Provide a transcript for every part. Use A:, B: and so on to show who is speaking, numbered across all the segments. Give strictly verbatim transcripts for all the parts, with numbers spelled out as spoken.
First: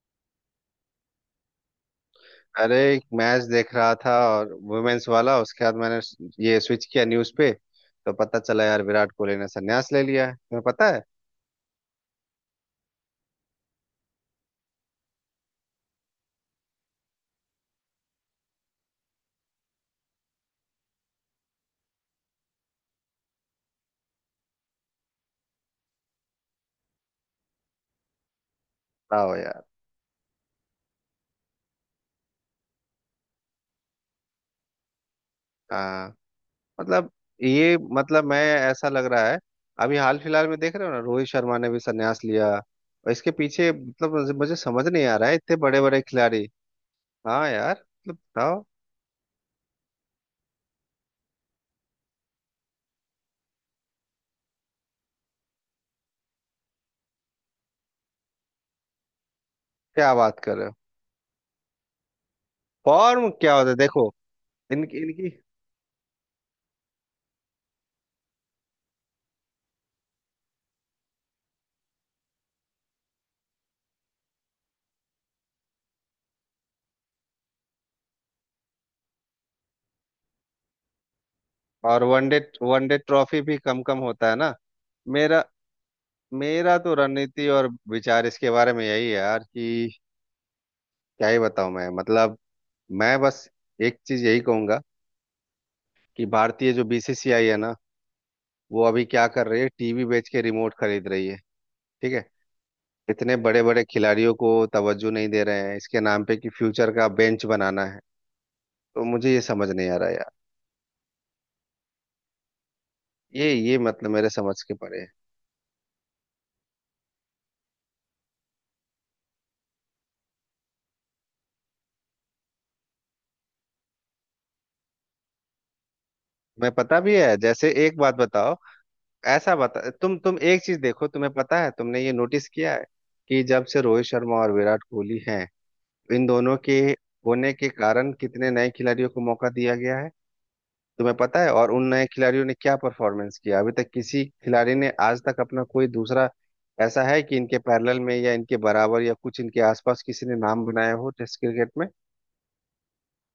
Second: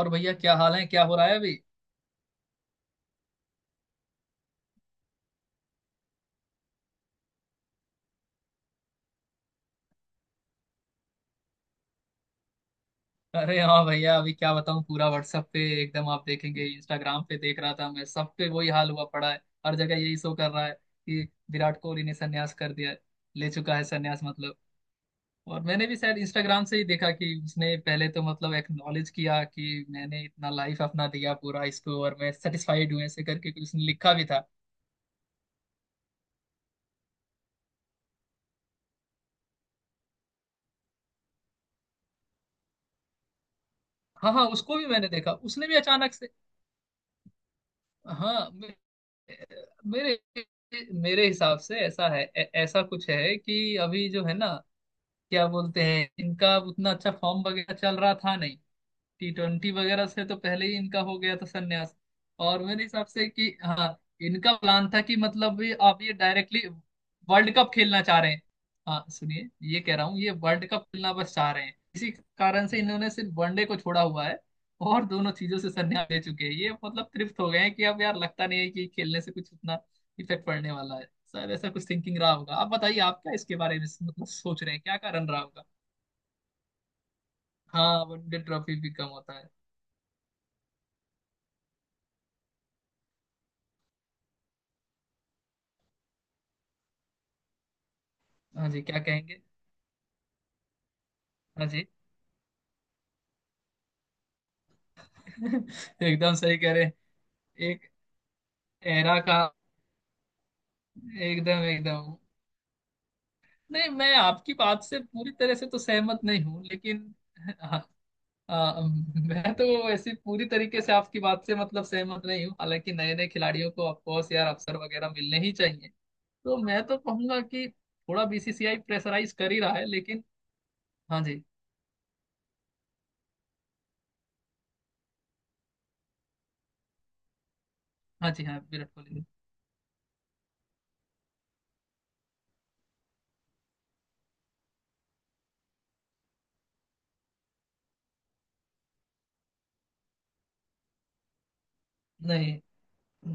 A: और भैया क्या हाल है? क्या हो रहा है अभी?
B: अरे, एक मैच देख रहा था, और वुमेन्स वाला। उसके बाद मैंने ये स्विच किया न्यूज पे, तो पता चला यार विराट कोहली ने संन्यास ले लिया है। तुम्हें पता है?
A: अरे हाँ भैया, अभी क्या बताऊँ, पूरा WhatsApp पे, एकदम आप देखेंगे, इंस्टाग्राम पे देख रहा था मैं, सब पे वही हाल हुआ पड़ा है। हर जगह यही शो कर रहा है कि विराट कोहली ने संन्यास कर दिया है, ले चुका है संन्यास मतलब। और मैंने भी शायद इंस्टाग्राम से ही देखा कि उसने पहले तो मतलब एक्नॉलेज
B: बताओ
A: किया
B: यार।
A: कि मैंने इतना लाइफ अपना दिया पूरा इसको, और मैं सेटिस्फाइड हूँ, ऐसे करके कुछ उसने लिखा भी था।
B: हाँ। मतलब ये मतलब मैं, ऐसा लग रहा है। अभी हाल फिलहाल में देख रहे हो ना, रोहित शर्मा ने भी संन्यास लिया, और इसके पीछे मतलब मुझे
A: हाँ हाँ,
B: मुझे
A: उसको
B: समझ
A: भी
B: नहीं
A: मैंने
B: आ रहा
A: देखा,
B: है, इतने
A: उसने भी
B: बड़े बड़े
A: अचानक से।
B: खिलाड़ी। हाँ यार, मतलब
A: हाँ,
B: बताओ।
A: मेरे मेरे हिसाब से ऐसा है, ऐ- ऐसा कुछ है कि अभी जो है ना, क्या बोलते हैं, इनका उतना अच्छा फॉर्म वगैरह चल रहा था नहीं। टी ट्वेंटी वगैरह
B: क्या
A: से तो
B: बात कर
A: पहले
B: रहे हो!
A: ही इनका हो गया था संन्यास। और मेरे हिसाब से
B: फॉर्म क्या
A: कि
B: होता है
A: हाँ,
B: देखो।
A: इनका प्लान
B: इनकी
A: था कि
B: इनकी
A: मतलब ये आप ये डायरेक्टली वर्ल्ड कप खेलना चाह रहे हैं। हाँ सुनिए, ये कह रहा हूँ, ये वर्ल्ड कप खेलना बस चाह रहे हैं, इसी कारण से इन्होंने सिर्फ वनडे को छोड़ा हुआ है। और दोनों चीजों से संन्यास ले चुके हैं ये, मतलब तृप्त हो गए हैं कि अब यार लगता नहीं है कि खेलने से कुछ उतना इफेक्ट पड़ने वाला है। शायद ऐसा कुछ
B: और
A: थिंकिंग रहा
B: वनडे
A: होगा। आप
B: वनडे
A: बताइए, आप क्या
B: ट्रॉफी भी
A: इसके बारे
B: कम
A: में
B: कम
A: मतलब
B: होता है ना।
A: सोच रहे हैं, क्या कारण रहा
B: मेरा
A: होगा।
B: मेरा तो रणनीति और
A: हाँ,
B: विचार
A: वनडे
B: इसके बारे
A: ट्रॉफी
B: में
A: भी
B: यही
A: कम
B: है यार
A: होता है।
B: कि, क्या ही बताऊं मैं, मतलब। मैं बस एक चीज यही कहूंगा कि भारतीय जो बीसीसीआई है ना,
A: हाँ
B: वो
A: जी, क्या
B: अभी क्या
A: कहेंगे।
B: कर रही है, टीवी बेच के रिमोट खरीद रही है।
A: हाँ जी।
B: ठीक है। इतने बड़े बड़े खिलाड़ियों को तवज्जो नहीं दे रहे हैं, इसके नाम
A: एकदम
B: पे कि
A: सही कह रहे
B: फ्यूचर
A: हैं।
B: का बेंच बनाना
A: एक
B: है। तो
A: एरा
B: मुझे ये
A: का,
B: समझ नहीं आ रहा यार,
A: एकदम एकदम।
B: ये ये
A: नहीं,
B: मतलब
A: मैं
B: मेरे
A: आपकी
B: समझ के
A: बात से
B: परे है।
A: पूरी तरह से तो सहमत नहीं हूँ लेकिन हाँ, आ, मैं तो ऐसी पूरी तरीके से आपकी बात से मतलब सहमत नहीं हूँ, हालांकि नए नए खिलाड़ियों को ऑफकोर्स यार अवसर वगैरह मिलने ही चाहिए। तो
B: मैं,
A: मैं
B: पता
A: तो
B: भी है,
A: कहूंगा कि
B: जैसे एक बात
A: थोड़ा
B: बताओ,
A: बीसीसीआई प्रेशराइज कर
B: ऐसा
A: ही रहा है
B: बता, तुम
A: लेकिन।
B: तुम एक चीज देखो,
A: हाँ
B: तुम्हें
A: जी,
B: पता है, तुमने ये नोटिस किया है कि जब से रोहित शर्मा और विराट कोहली हैं, इन दोनों के होने के कारण
A: हाँ जी,
B: कितने
A: हाँ
B: नए
A: विराट
B: खिलाड़ियों को
A: कोहली।
B: मौका दिया गया है? तुम्हें पता है? और उन नए खिलाड़ियों ने क्या परफॉर्मेंस किया? अभी तक किसी खिलाड़ी ने आज तक अपना कोई दूसरा, ऐसा है कि इनके पैरेलल में या इनके बराबर या कुछ इनके आसपास किसी ने नाम बनाया हो टेस्ट क्रिकेट में?
A: नहीं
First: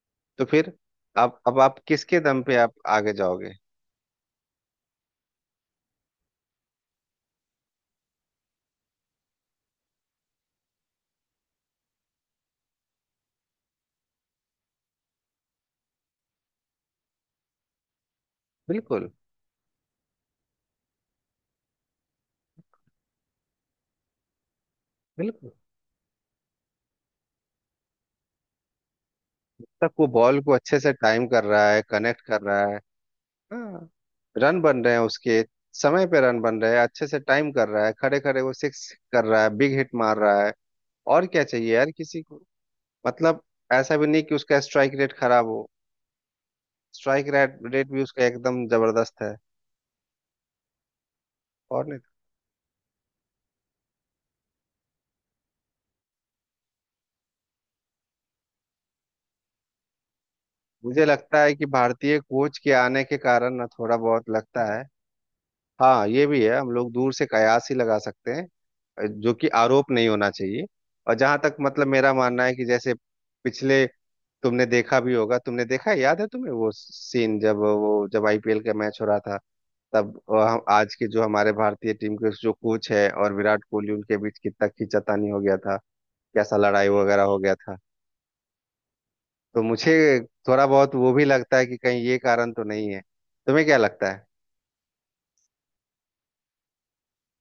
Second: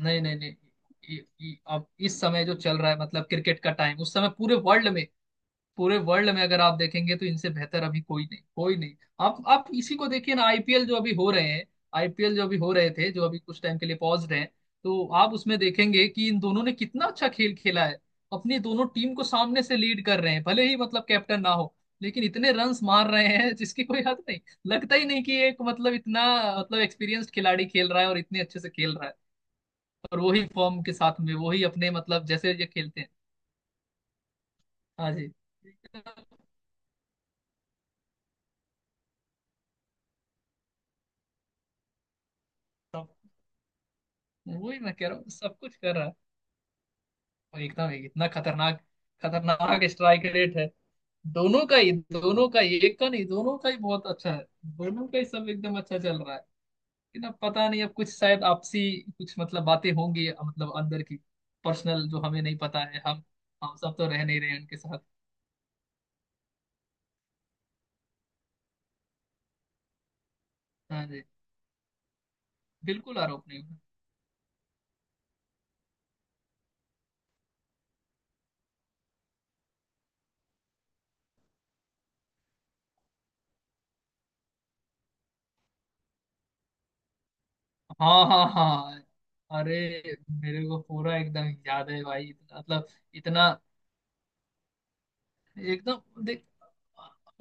A: नहीं नहीं
B: तो
A: नहीं।
B: फिर
A: ये-
B: अब
A: ये-
B: अब आप
A: अब
B: किसके
A: इस
B: दम
A: समय जो
B: पे आप
A: चल रहा है
B: आगे
A: मतलब
B: जाओगे?
A: क्रिकेट का टाइम, उस समय पूरे वर्ल्ड में, पूरे वर्ल्ड में अगर आप देखेंगे तो इनसे बेहतर अभी कोई नहीं, कोई नहीं। आप आप इसी को देखिए ना, आईपीएल जो अभी हो रहे हैं, आईपीएल जो अभी हो रहे थे, जो अभी कुछ टाइम के लिए पॉज्ड हैं, तो आप उसमें देखेंगे कि इन दोनों ने कितना अच्छा खेल खेला है। अपनी दोनों
B: बिल्कुल।
A: टीम को सामने से लीड कर रहे हैं, भले ही मतलब कैप्टन ना हो, लेकिन इतने रन्स मार रहे हैं जिसकी कोई हद नहीं। लगता ही नहीं कि
B: बिल्कुल
A: एक मतलब इतना, मतलब एक्सपीरियंस्ड खिलाड़ी खेल रहा है और इतने अच्छे से खेल रहा है।
B: तक वो
A: और
B: बॉल
A: वही
B: को अच्छे
A: फॉर्म
B: से
A: के साथ
B: टाइम
A: में
B: कर
A: वही
B: रहा है,
A: अपने
B: कनेक्ट
A: मतलब
B: कर
A: जैसे
B: रहा
A: ये
B: है।
A: खेलते हैं।
B: हाँ, रन बन रहे हैं
A: हाँ
B: उसके समय पे, रन बन रहे हैं, अच्छे से टाइम कर रहा है, खड़े खड़े वो सिक्स कर रहा है, बिग हिट मार रहा है। और क्या चाहिए यार किसी को।
A: जी,
B: मतलब ऐसा भी नहीं कि उसका
A: वही मैं
B: स्ट्राइक
A: कह
B: रेट
A: रहा हूँ,
B: खराब
A: सब
B: हो,
A: कुछ कर रहा है।
B: स्ट्राइक रेट
A: और
B: रेट
A: एकदम
B: भी उसका
A: इतना
B: एकदम
A: खतरनाक,
B: जबरदस्त है।
A: खतरनाक स्ट्राइक रेट है। दोनों का
B: और
A: ही,
B: नहीं तो।
A: दोनों का ही, एक का नहीं, दोनों का ही बहुत अच्छा है। दोनों का ही सब एकदम अच्छा चल रहा है। लेकिन अब पता नहीं, अब कुछ शायद आपसी कुछ मतलब बातें होंगी मतलब अंदर
B: मुझे
A: की,
B: लगता है कि
A: पर्सनल,
B: भारतीय
A: जो हमें नहीं
B: कोच के
A: पता है।
B: आने के
A: हम
B: कारण ना
A: हम सब
B: थोड़ा
A: तो रह
B: बहुत
A: नहीं रहे
B: लगता
A: उनके
B: है।
A: साथ।
B: हाँ, ये भी है, हम लोग दूर से कयास ही लगा सकते हैं, जो कि आरोप नहीं होना चाहिए।
A: हाँ
B: और
A: जी,
B: जहां तक मतलब मेरा मानना है कि जैसे
A: बिल्कुल आरोप नहीं है।
B: पिछले, तुमने देखा भी होगा, तुमने देखा है, याद है तुम्हें वो सीन जब, वो जब आईपीएल का मैच हो रहा था, तब अ, हम आज के जो हमारे भारतीय टीम के जो कोच है और विराट कोहली, उनके बीच कितना खींचातानी हो गया था, कैसा लड़ाई वगैरह हो गया था।
A: हाँ हाँ हाँ हाँ।
B: तो
A: अरे
B: मुझे थोड़ा
A: मेरे को
B: बहुत वो
A: पूरा
B: भी
A: एकदम
B: लगता है कि
A: याद
B: कहीं
A: है
B: ये
A: भाई,
B: कारण
A: इतना-
B: तो
A: मतलब,
B: नहीं है।
A: इतना
B: तुम्हें क्या लगता है?
A: एकदम देख।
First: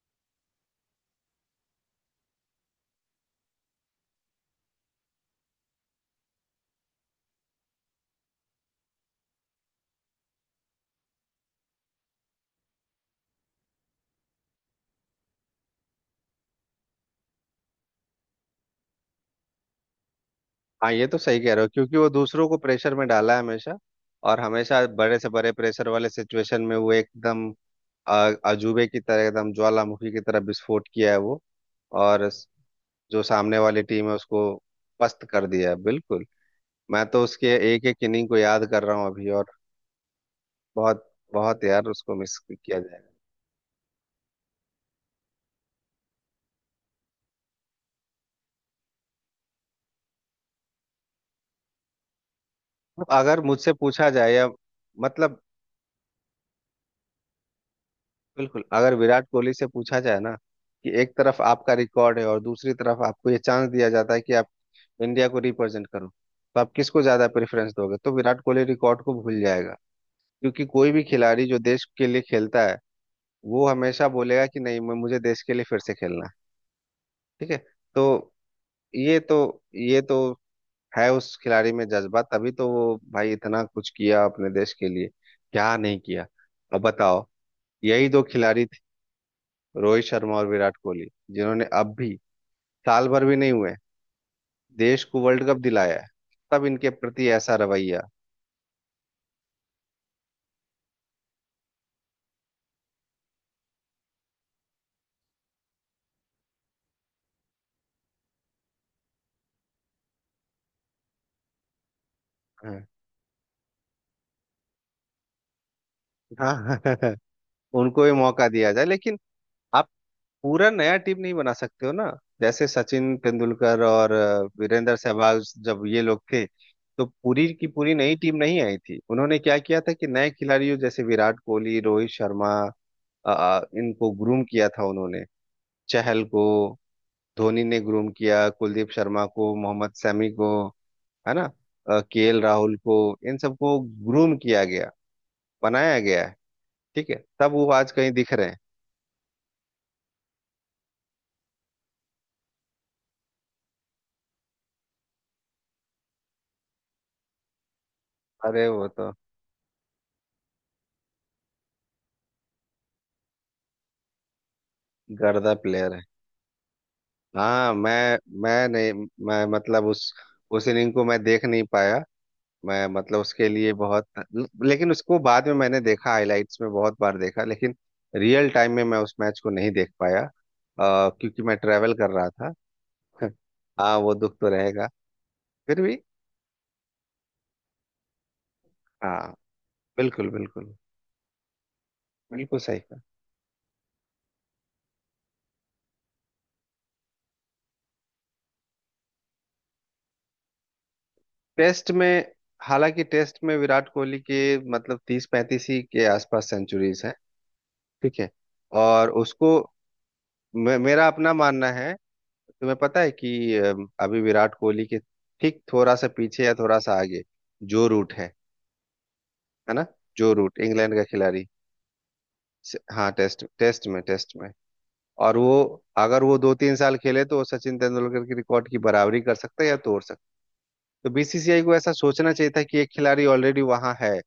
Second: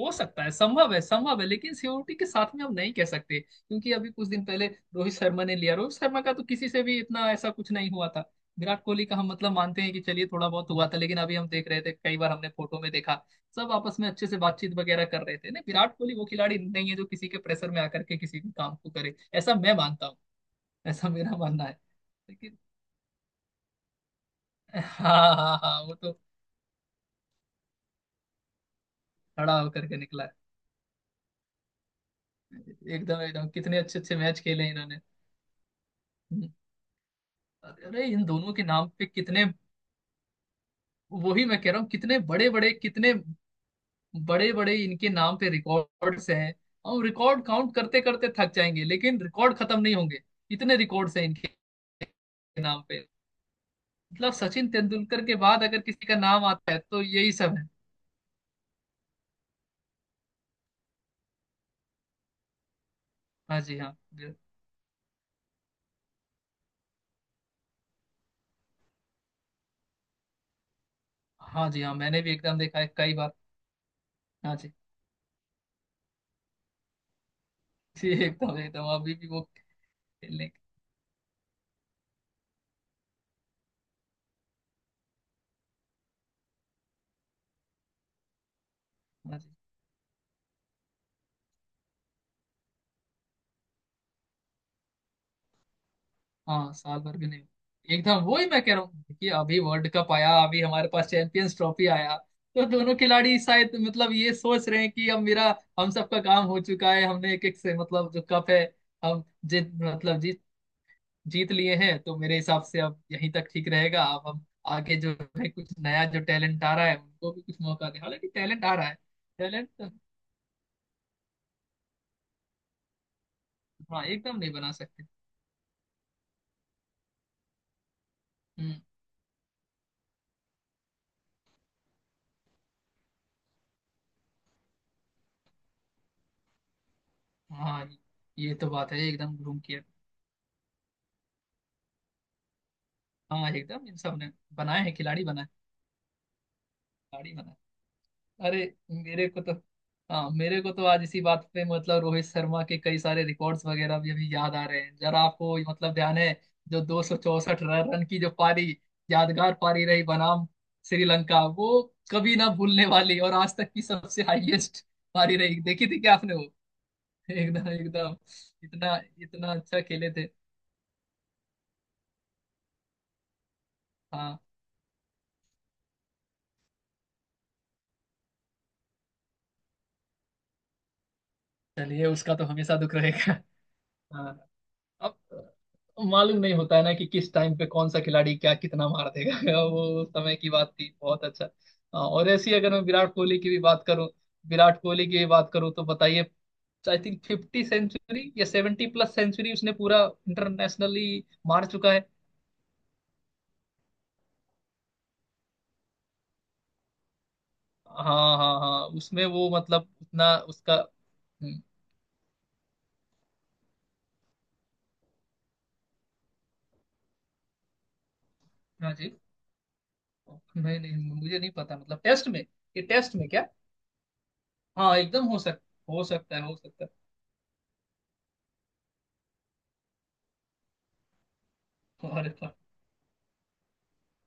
A: हो सकता है, संभव है, संभव है, लेकिन सीओटी के साथ में हम नहीं कह सकते क्योंकि अभी कुछ दिन पहले रोहित शर्मा ने लिया, रोहित शर्मा का तो किसी से भी इतना ऐसा कुछ नहीं हुआ था। विराट कोहली का हम मतलब मानते हैं कि चलिए थोड़ा बहुत हुआ था, लेकिन अभी हम देख रहे थे, कई बार हमने फोटो में देखा सब आपस में अच्छे से बातचीत वगैरह कर रहे थे ना। विराट कोहली वो खिलाड़ी नहीं है जो किसी के प्रेशर में आकर के किसी भी काम को करे, ऐसा मैं मानता हूँ,
B: हाँ, ये
A: ऐसा
B: तो
A: मेरा
B: सही कह
A: मानना
B: रहे हो,
A: है,
B: क्योंकि वो दूसरों को
A: लेकिन।
B: प्रेशर में डाला है हमेशा। और हमेशा बड़े से
A: हाँ
B: बड़े
A: हाँ हाँ,
B: प्रेशर
A: वो
B: वाले
A: तो
B: सिचुएशन में वो एकदम अ, अजूबे की तरह, एकदम
A: खड़ा होकर के
B: ज्वालामुखी की
A: निकला है।
B: तरह विस्फोट किया है वो। और स-
A: एकदम
B: जो
A: एकदम
B: सामने
A: कितने
B: वाली
A: अच्छे
B: टीम है
A: अच्छे मैच
B: उसको
A: खेले इन्होंने।
B: पस्त कर दिया है बिल्कुल। मैं तो उसके एक एक
A: अरे इन
B: इनिंग को
A: दोनों के
B: याद कर
A: नाम
B: रहा हूँ
A: पे
B: अभी,
A: कितने,
B: और बहुत।
A: वही मैं
B: बहुत
A: कह रहा
B: यार,
A: हूँ
B: उसको
A: कितने
B: मिस
A: बड़े बड़े,
B: किया जाएगा।
A: कितने बड़े बड़े इनके नाम पे रिकॉर्ड्स हैं। हम रिकॉर्ड काउंट करते करते थक जाएंगे लेकिन रिकॉर्ड खत्म नहीं होंगे, इतने रिकॉर्ड्स हैं इनके नाम
B: अब
A: पे।
B: अगर मुझसे पूछा जाए,
A: मतलब
B: या
A: सचिन तेंदुलकर के
B: मतलब,
A: बाद अगर किसी का नाम आता है तो यही सब है।
B: बिल्कुल अगर विराट कोहली से पूछा जाए ना, कि एक तरफ आपका रिकॉर्ड है और दूसरी तरफ आपको ये
A: हाँ
B: चांस
A: जी
B: दिया
A: हाँ,
B: जाता है कि आप इंडिया को रिप्रेजेंट करो, तो आप किसको ज्यादा प्रेफरेंस दोगे, तो विराट कोहली रिकॉर्ड को भूल जाएगा, क्योंकि कोई भी खिलाड़ी जो
A: हाँ जी
B: देश
A: हाँ,
B: के
A: मैंने
B: लिए
A: भी एकदम
B: खेलता है
A: देखा है कई बार।
B: वो हमेशा बोलेगा
A: हाँ
B: कि
A: जी।
B: नहीं, मैं- मुझे देश के लिए फिर से खेलना है। ठीक है।
A: जी
B: तो
A: एकदम एकदम, अभी
B: ये
A: भी
B: तो
A: वो
B: ये तो
A: खेलने।
B: है उस खिलाड़ी में जज्बा, तभी तो वो भाई इतना कुछ किया अपने देश के लिए। क्या नहीं किया। अब बताओ, यही दो खिलाड़ी,
A: हाँ जी,
B: रोहित शर्मा और विराट कोहली, जिन्होंने अब भी, साल भर भी नहीं हुए, देश को वर्ल्ड कप दिलाया है, तब
A: हाँ
B: इनके
A: साल भर भी
B: प्रति
A: नहीं।
B: ऐसा रवैया।
A: एकदम वही मैं कह रहा हूँ कि अभी वर्ल्ड कप आया, अभी हमारे पास चैंपियंस ट्रॉफी आया, तो दोनों खिलाड़ी शायद मतलब ये सोच रहे हैं कि अब मेरा, हम सबका काम हो चुका है, हमने एक एक से मतलब जो कप है, हम जीत मतलब जीत जीत लिए हैं, तो मेरे हिसाब से
B: हाँ,
A: अब यहीं तक ठीक रहेगा। अब हम आगे जो है, कुछ नया जो टैलेंट आ
B: हाँ,
A: रहा है, उनको भी कुछ मौका दें,
B: उनको भी
A: हालांकि
B: मौका
A: टैलेंट
B: दिया
A: आ
B: जाए,
A: रहा है,
B: लेकिन
A: टैलेंट।
B: आप पूरा नया टीम नहीं बना सकते हो ना। जैसे सचिन तेंदुलकर
A: हाँ
B: और
A: एकदम
B: अ,
A: नहीं बना
B: वीरेंद्र
A: सकते।
B: सहवाग जब ये लोग थे, तो पूरी की पूरी नई टीम नहीं
A: हम्म।
B: आई थी। उन्होंने क्या किया था कि नए खिलाड़ियों जैसे विराट कोहली, रोहित शर्मा, अ, इनको ग्रूम किया था उन्होंने। चहल को धोनी ने
A: हाँ
B: ग्रूम किया,
A: ये तो
B: कुलदीप
A: बात है,
B: शर्मा
A: एकदम
B: को,
A: घूम किया।
B: मोहम्मद शमी को, है ना, केएल राहुल को, इन
A: हाँ
B: सबको
A: एकदम इन सब ने
B: ग्रूम किया
A: बनाए
B: गया,
A: हैं, खिलाड़ी बनाए हैं।
B: बनाया गया है। ठीक है,
A: खिलाड़ी बना
B: तब वो आज कहीं दिख रहे
A: है।
B: हैं।
A: अरे मेरे को तो, हाँ मेरे को तो आज इसी बात पे मतलब रोहित शर्मा के कई सारे रिकॉर्ड्स वगैरह भी अभी याद आ रहे हैं। जरा आपको मतलब ध्यान है, जो दो सौ चौसठ रन की जो
B: अरे
A: पारी,
B: वो तो
A: यादगार पारी रही बनाम श्रीलंका, वो कभी ना भूलने वाली और आज तक की सबसे हाईएस्ट पारी
B: गर्दा
A: रही। देखी
B: प्लेयर
A: थी
B: है।
A: क्या आपने वो? एकदम
B: हाँ,
A: एकदम,
B: मैं मैं नहीं,
A: इतना
B: मैं
A: इतना अच्छा
B: मतलब
A: खेले
B: उस
A: थे।
B: उस इनिंग को मैं देख नहीं पाया, मैं मतलब उसके लिए बहुत,
A: हाँ
B: लेकिन उसको बाद में मैंने देखा, हाइलाइट्स में बहुत बार देखा, लेकिन रियल टाइम में मैं उस मैच को नहीं देख पाया, अ, क्योंकि मैं ट्रैवल
A: चलिए,
B: कर रहा
A: उसका तो
B: था।
A: हमेशा दुख रहेगा।
B: हाँ, वो
A: हाँ
B: दुख तो रहेगा,
A: अब
B: फिर भी।
A: मालूम नहीं होता है ना कि किस टाइम पे कौन सा खिलाड़ी क्या कितना मार
B: हाँ,
A: देगा। वो उस
B: बिल्कुल
A: समय की बात
B: बिल्कुल।
A: थी, बहुत अच्छा। हाँ, और ऐसी
B: बिल्कुल
A: अगर
B: सही
A: मैं
B: कहा।
A: विराट कोहली की भी बात करूं, विराट कोहली की भी बात करूं तो बताइए, आई थिंक फिफ्टी सेंचुरी या सेवेंटी प्लस सेंचुरी उसने पूरा इंटरनेशनली मार
B: टेस्ट
A: चुका है।
B: में, हालांकि टेस्ट में विराट कोहली के मतलब तीस पैंतीस ही के आसपास सेंचुरीज हैं। ठीक है,
A: हाँ हाँ हाँ,
B: और
A: उसमें वो
B: उसको,
A: मतलब उतना उसका।
B: मे, मेरा अपना
A: हम्म,
B: मानना है, तुम्हें पता है कि अ, अभी विराट कोहली के ठीक थोड़ा सा पीछे या थोड़ा सा आगे जो रूट है
A: हाँ जी।
B: है ना, जो रूट
A: नहीं
B: इंग्लैंड
A: नहीं,
B: का
A: मुझे
B: खिलाड़ी,
A: नहीं पता मतलब टेस्ट में,
B: से-
A: ये
B: हाँ
A: टेस्ट में
B: टेस्ट,
A: क्या,
B: टेस्ट में टेस्ट में,
A: हाँ एकदम
B: और
A: हो सक,
B: वो,
A: हो
B: अगर
A: सकता
B: वो
A: है
B: दो
A: हो
B: तीन
A: सकता
B: साल खेले तो वो सचिन तेंदुलकर की रिकॉर्ड की बराबरी कर सकता है या तोड़। तो बीसीसीआई को ऐसा
A: है। अरे
B: सोचना चाहिए
A: वाह,
B: था कि एक खिलाड़ी ऑलरेडी वहां है,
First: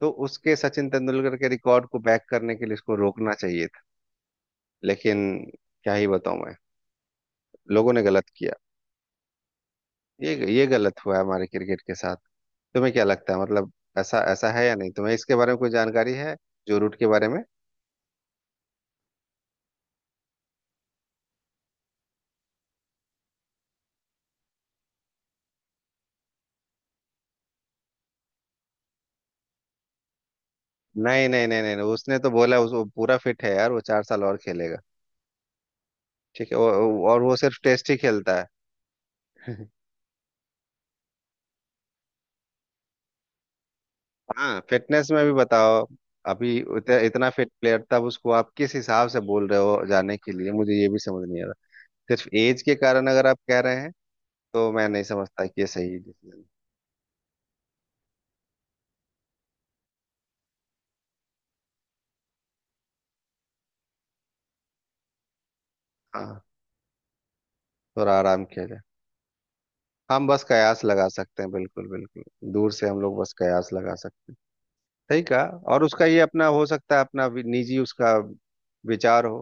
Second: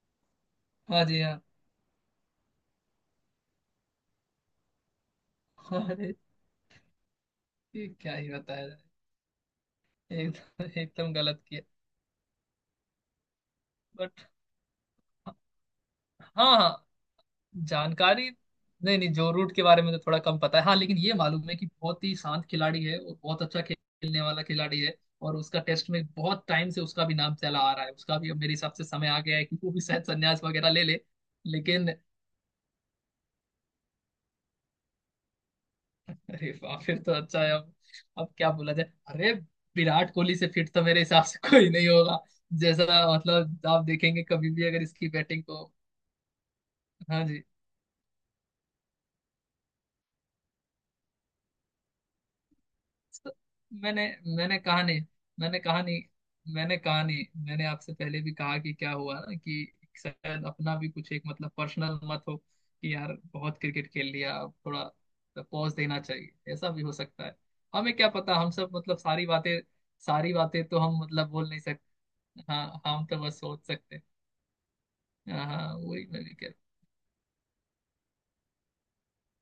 B: तो उसके, सचिन
A: हाँ जी
B: तेंदुलकर
A: हाँ।
B: के रिकॉर्ड को बैक करने के लिए इसको रोकना चाहिए था। लेकिन क्या ही
A: अरे
B: बताऊं मैं,
A: ये
B: लोगों ने
A: क्या
B: गलत
A: ही
B: किया,
A: बताया जाए।
B: ये ये
A: एकदम
B: गलत
A: एकदम
B: हुआ है
A: गलत
B: हमारे
A: किया।
B: क्रिकेट के साथ। तुम्हें क्या लगता है, मतलब, ऐसा
A: बट,
B: ऐसा है या नहीं, तुम्हें इसके बारे में कोई जानकारी है
A: हाँ
B: जो
A: हाँ,
B: रूट के बारे में?
A: जानकारी, नहीं नहीं जो रूट के बारे में तो थोड़ा कम पता है हाँ, लेकिन ये मालूम है कि बहुत ही शांत खिलाड़ी है और बहुत अच्छा खेलने वाला खिलाड़ी है। और उसका टेस्ट में बहुत टाइम से उसका भी नाम चला आ रहा है, उसका भी अब मेरे हिसाब से समय आ गया है कि वो भी शायद संन्यास वगैरह ले ले,
B: नहीं नहीं नहीं नहीं नहीं,
A: लेकिन।
B: उसने तो बोला, उस वो पूरा फिट है यार, वो चार साल और खेलेगा।
A: अरे
B: ठीक है, वो,
A: वाह, फिर
B: वो-
A: तो
B: और वो
A: अच्छा है।
B: सिर्फ
A: अब
B: टेस्ट ही
A: अब
B: खेलता है।
A: क्या बोला जाए, अरे विराट कोहली से फिट तो मेरे हिसाब से कोई नहीं होगा। जैसा, मतलब आप देखेंगे कभी
B: हाँ,
A: भी अगर
B: फिटनेस
A: इसकी
B: में भी
A: बैटिंग को।
B: बताओ, अभी उत-
A: हाँ
B: इतना फिट प्लेयर, तब उसको आप किस हिसाब से बोल रहे हो जाने के लिए, मुझे ये भी समझ नहीं आ रहा। सिर्फ एज के कारण अगर
A: तो,
B: आप कह रहे हैं
A: मैंने मैंने
B: तो
A: कहा
B: मैं
A: नहीं,
B: नहीं समझता
A: मैंने
B: कि ये
A: कहा
B: सही
A: नहीं,
B: डिसीजन।
A: मैंने कहा नहीं, मैंने आपसे पहले भी कहा कि क्या हुआ ना कि शायद अपना भी कुछ एक मतलब पर्सनल मत हो कि यार बहुत क्रिकेट खेल लिया, अब थोड़ा पॉज देना
B: हाँ,
A: चाहिए, ऐसा भी हो सकता है। हमें क्या
B: थोड़ा
A: पता,
B: आराम
A: हम
B: किया
A: सब
B: जाए।
A: मतलब सारी बातें,
B: हम
A: सारी
B: बस
A: बातें तो
B: कयास
A: हम
B: लगा
A: मतलब
B: सकते
A: बोल
B: हैं,
A: नहीं
B: बिल्कुल बिल्कुल।
A: सकते।
B: दूर
A: हाँ
B: से हम
A: हम
B: लोग
A: तो
B: बस
A: बस सोच
B: कयास लगा
A: सकते हैं।
B: सकते हैं। सही कहा।
A: हाँ हाँ,
B: और उसका
A: वही
B: ये
A: मैं भी
B: अपना
A: कह
B: हो सकता है, अपना वि- निजी उसका विचार हो,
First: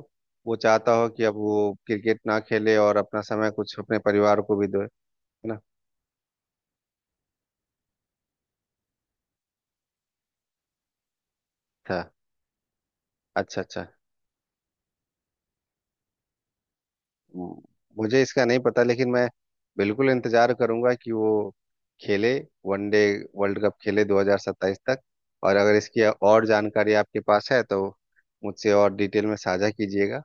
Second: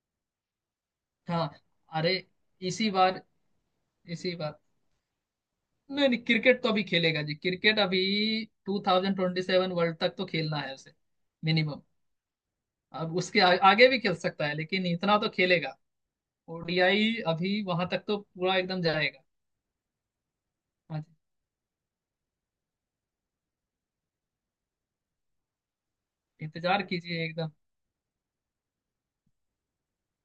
B: वो चाहता हो कि अब
A: रहा हूँ।
B: वो
A: हाँ अरे,
B: क्रिकेट ना खेले
A: इसी
B: और अपना
A: बार
B: समय कुछ अपने
A: इसी
B: परिवार को
A: बार
B: भी दे। है ना?
A: नहीं नहीं, क्रिकेट तो अभी खेलेगा जी, क्रिकेट अभी ट्वेंटी ट्वेंटी सेवन वर्ल्ड तक तो खेलना है उसे, मिनिमम।
B: अच्छा,
A: अब उसके आ,
B: अच्छा, अच्छा।
A: आगे भी खेल सकता है लेकिन इतना तो खेलेगा। ओडीआई
B: हम्म,
A: अभी वहां तक तो
B: मुझे इसका
A: पूरा
B: नहीं
A: एकदम
B: पता, लेकिन
A: जाएगा।
B: मैं बिल्कुल इंतजार करूंगा
A: हाँ
B: कि
A: जी,
B: वो खेले, वनडे वर्ल्ड कप खेले दो हज़ार सत्ताईस तक। और अगर इसकी और
A: इंतजार
B: जानकारी आपके
A: कीजिए
B: पास
A: एकदम।
B: है तो मुझसे और डिटेल में साझा कीजिएगा।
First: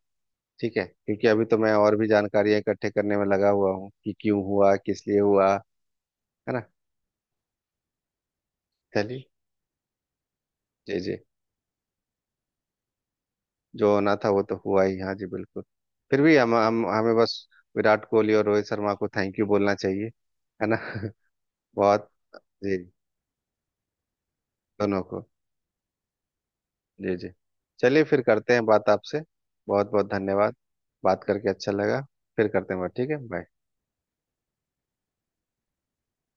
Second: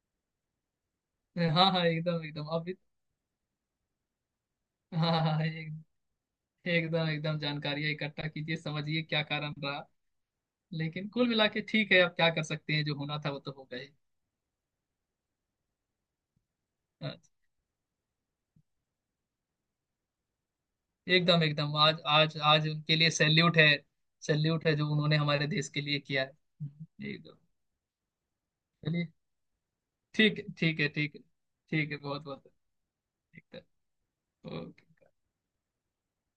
B: ठीक है, क्योंकि अभी तो
A: हाँ
B: मैं
A: हाँ
B: और भी
A: एकदम एकदम
B: जानकारियां
A: अभी,
B: इकट्ठे करने में लगा हुआ हूँ कि क्यों हुआ, किस
A: हाँ
B: लिए
A: हाँ हाँ,
B: हुआ।
A: एक,
B: है ना?
A: एकदम एकदम जानकारियां इकट्ठा कीजिए, समझिए क्या
B: चलिए।
A: कारण रहा।
B: जी
A: लेकिन
B: जी,
A: कुल मिला के ठीक है, अब क्या कर सकते हैं, जो होना था वो तो हो गए।
B: जो होना था वो तो हुआ ही, हाँ जी बिल्कुल। फिर भी हम हम हमें बस विराट कोहली और रोहित शर्मा को थैंक यू बोलना चाहिए, है ना।
A: एकदम एकदम, आज
B: बहुत।
A: आज आज
B: जी।
A: उनके लिए सैल्यूट है, सैल्यूट है जो
B: दोनों
A: उन्होंने
B: को।
A: हमारे देश के लिए किया है। हम्म,
B: जी जी,
A: एकदम।
B: चलिए फिर करते हैं बात
A: चलिए।
B: आपसे, बहुत बहुत
A: ठीक है
B: धन्यवाद।
A: ठीक है ठीक है,
B: बात करके अच्छा
A: ठीक है
B: लगा।
A: बहुत बहुत,
B: फिर करते हैं बात, ठीक है,
A: ठीक
B: बाय।
A: है, ओके।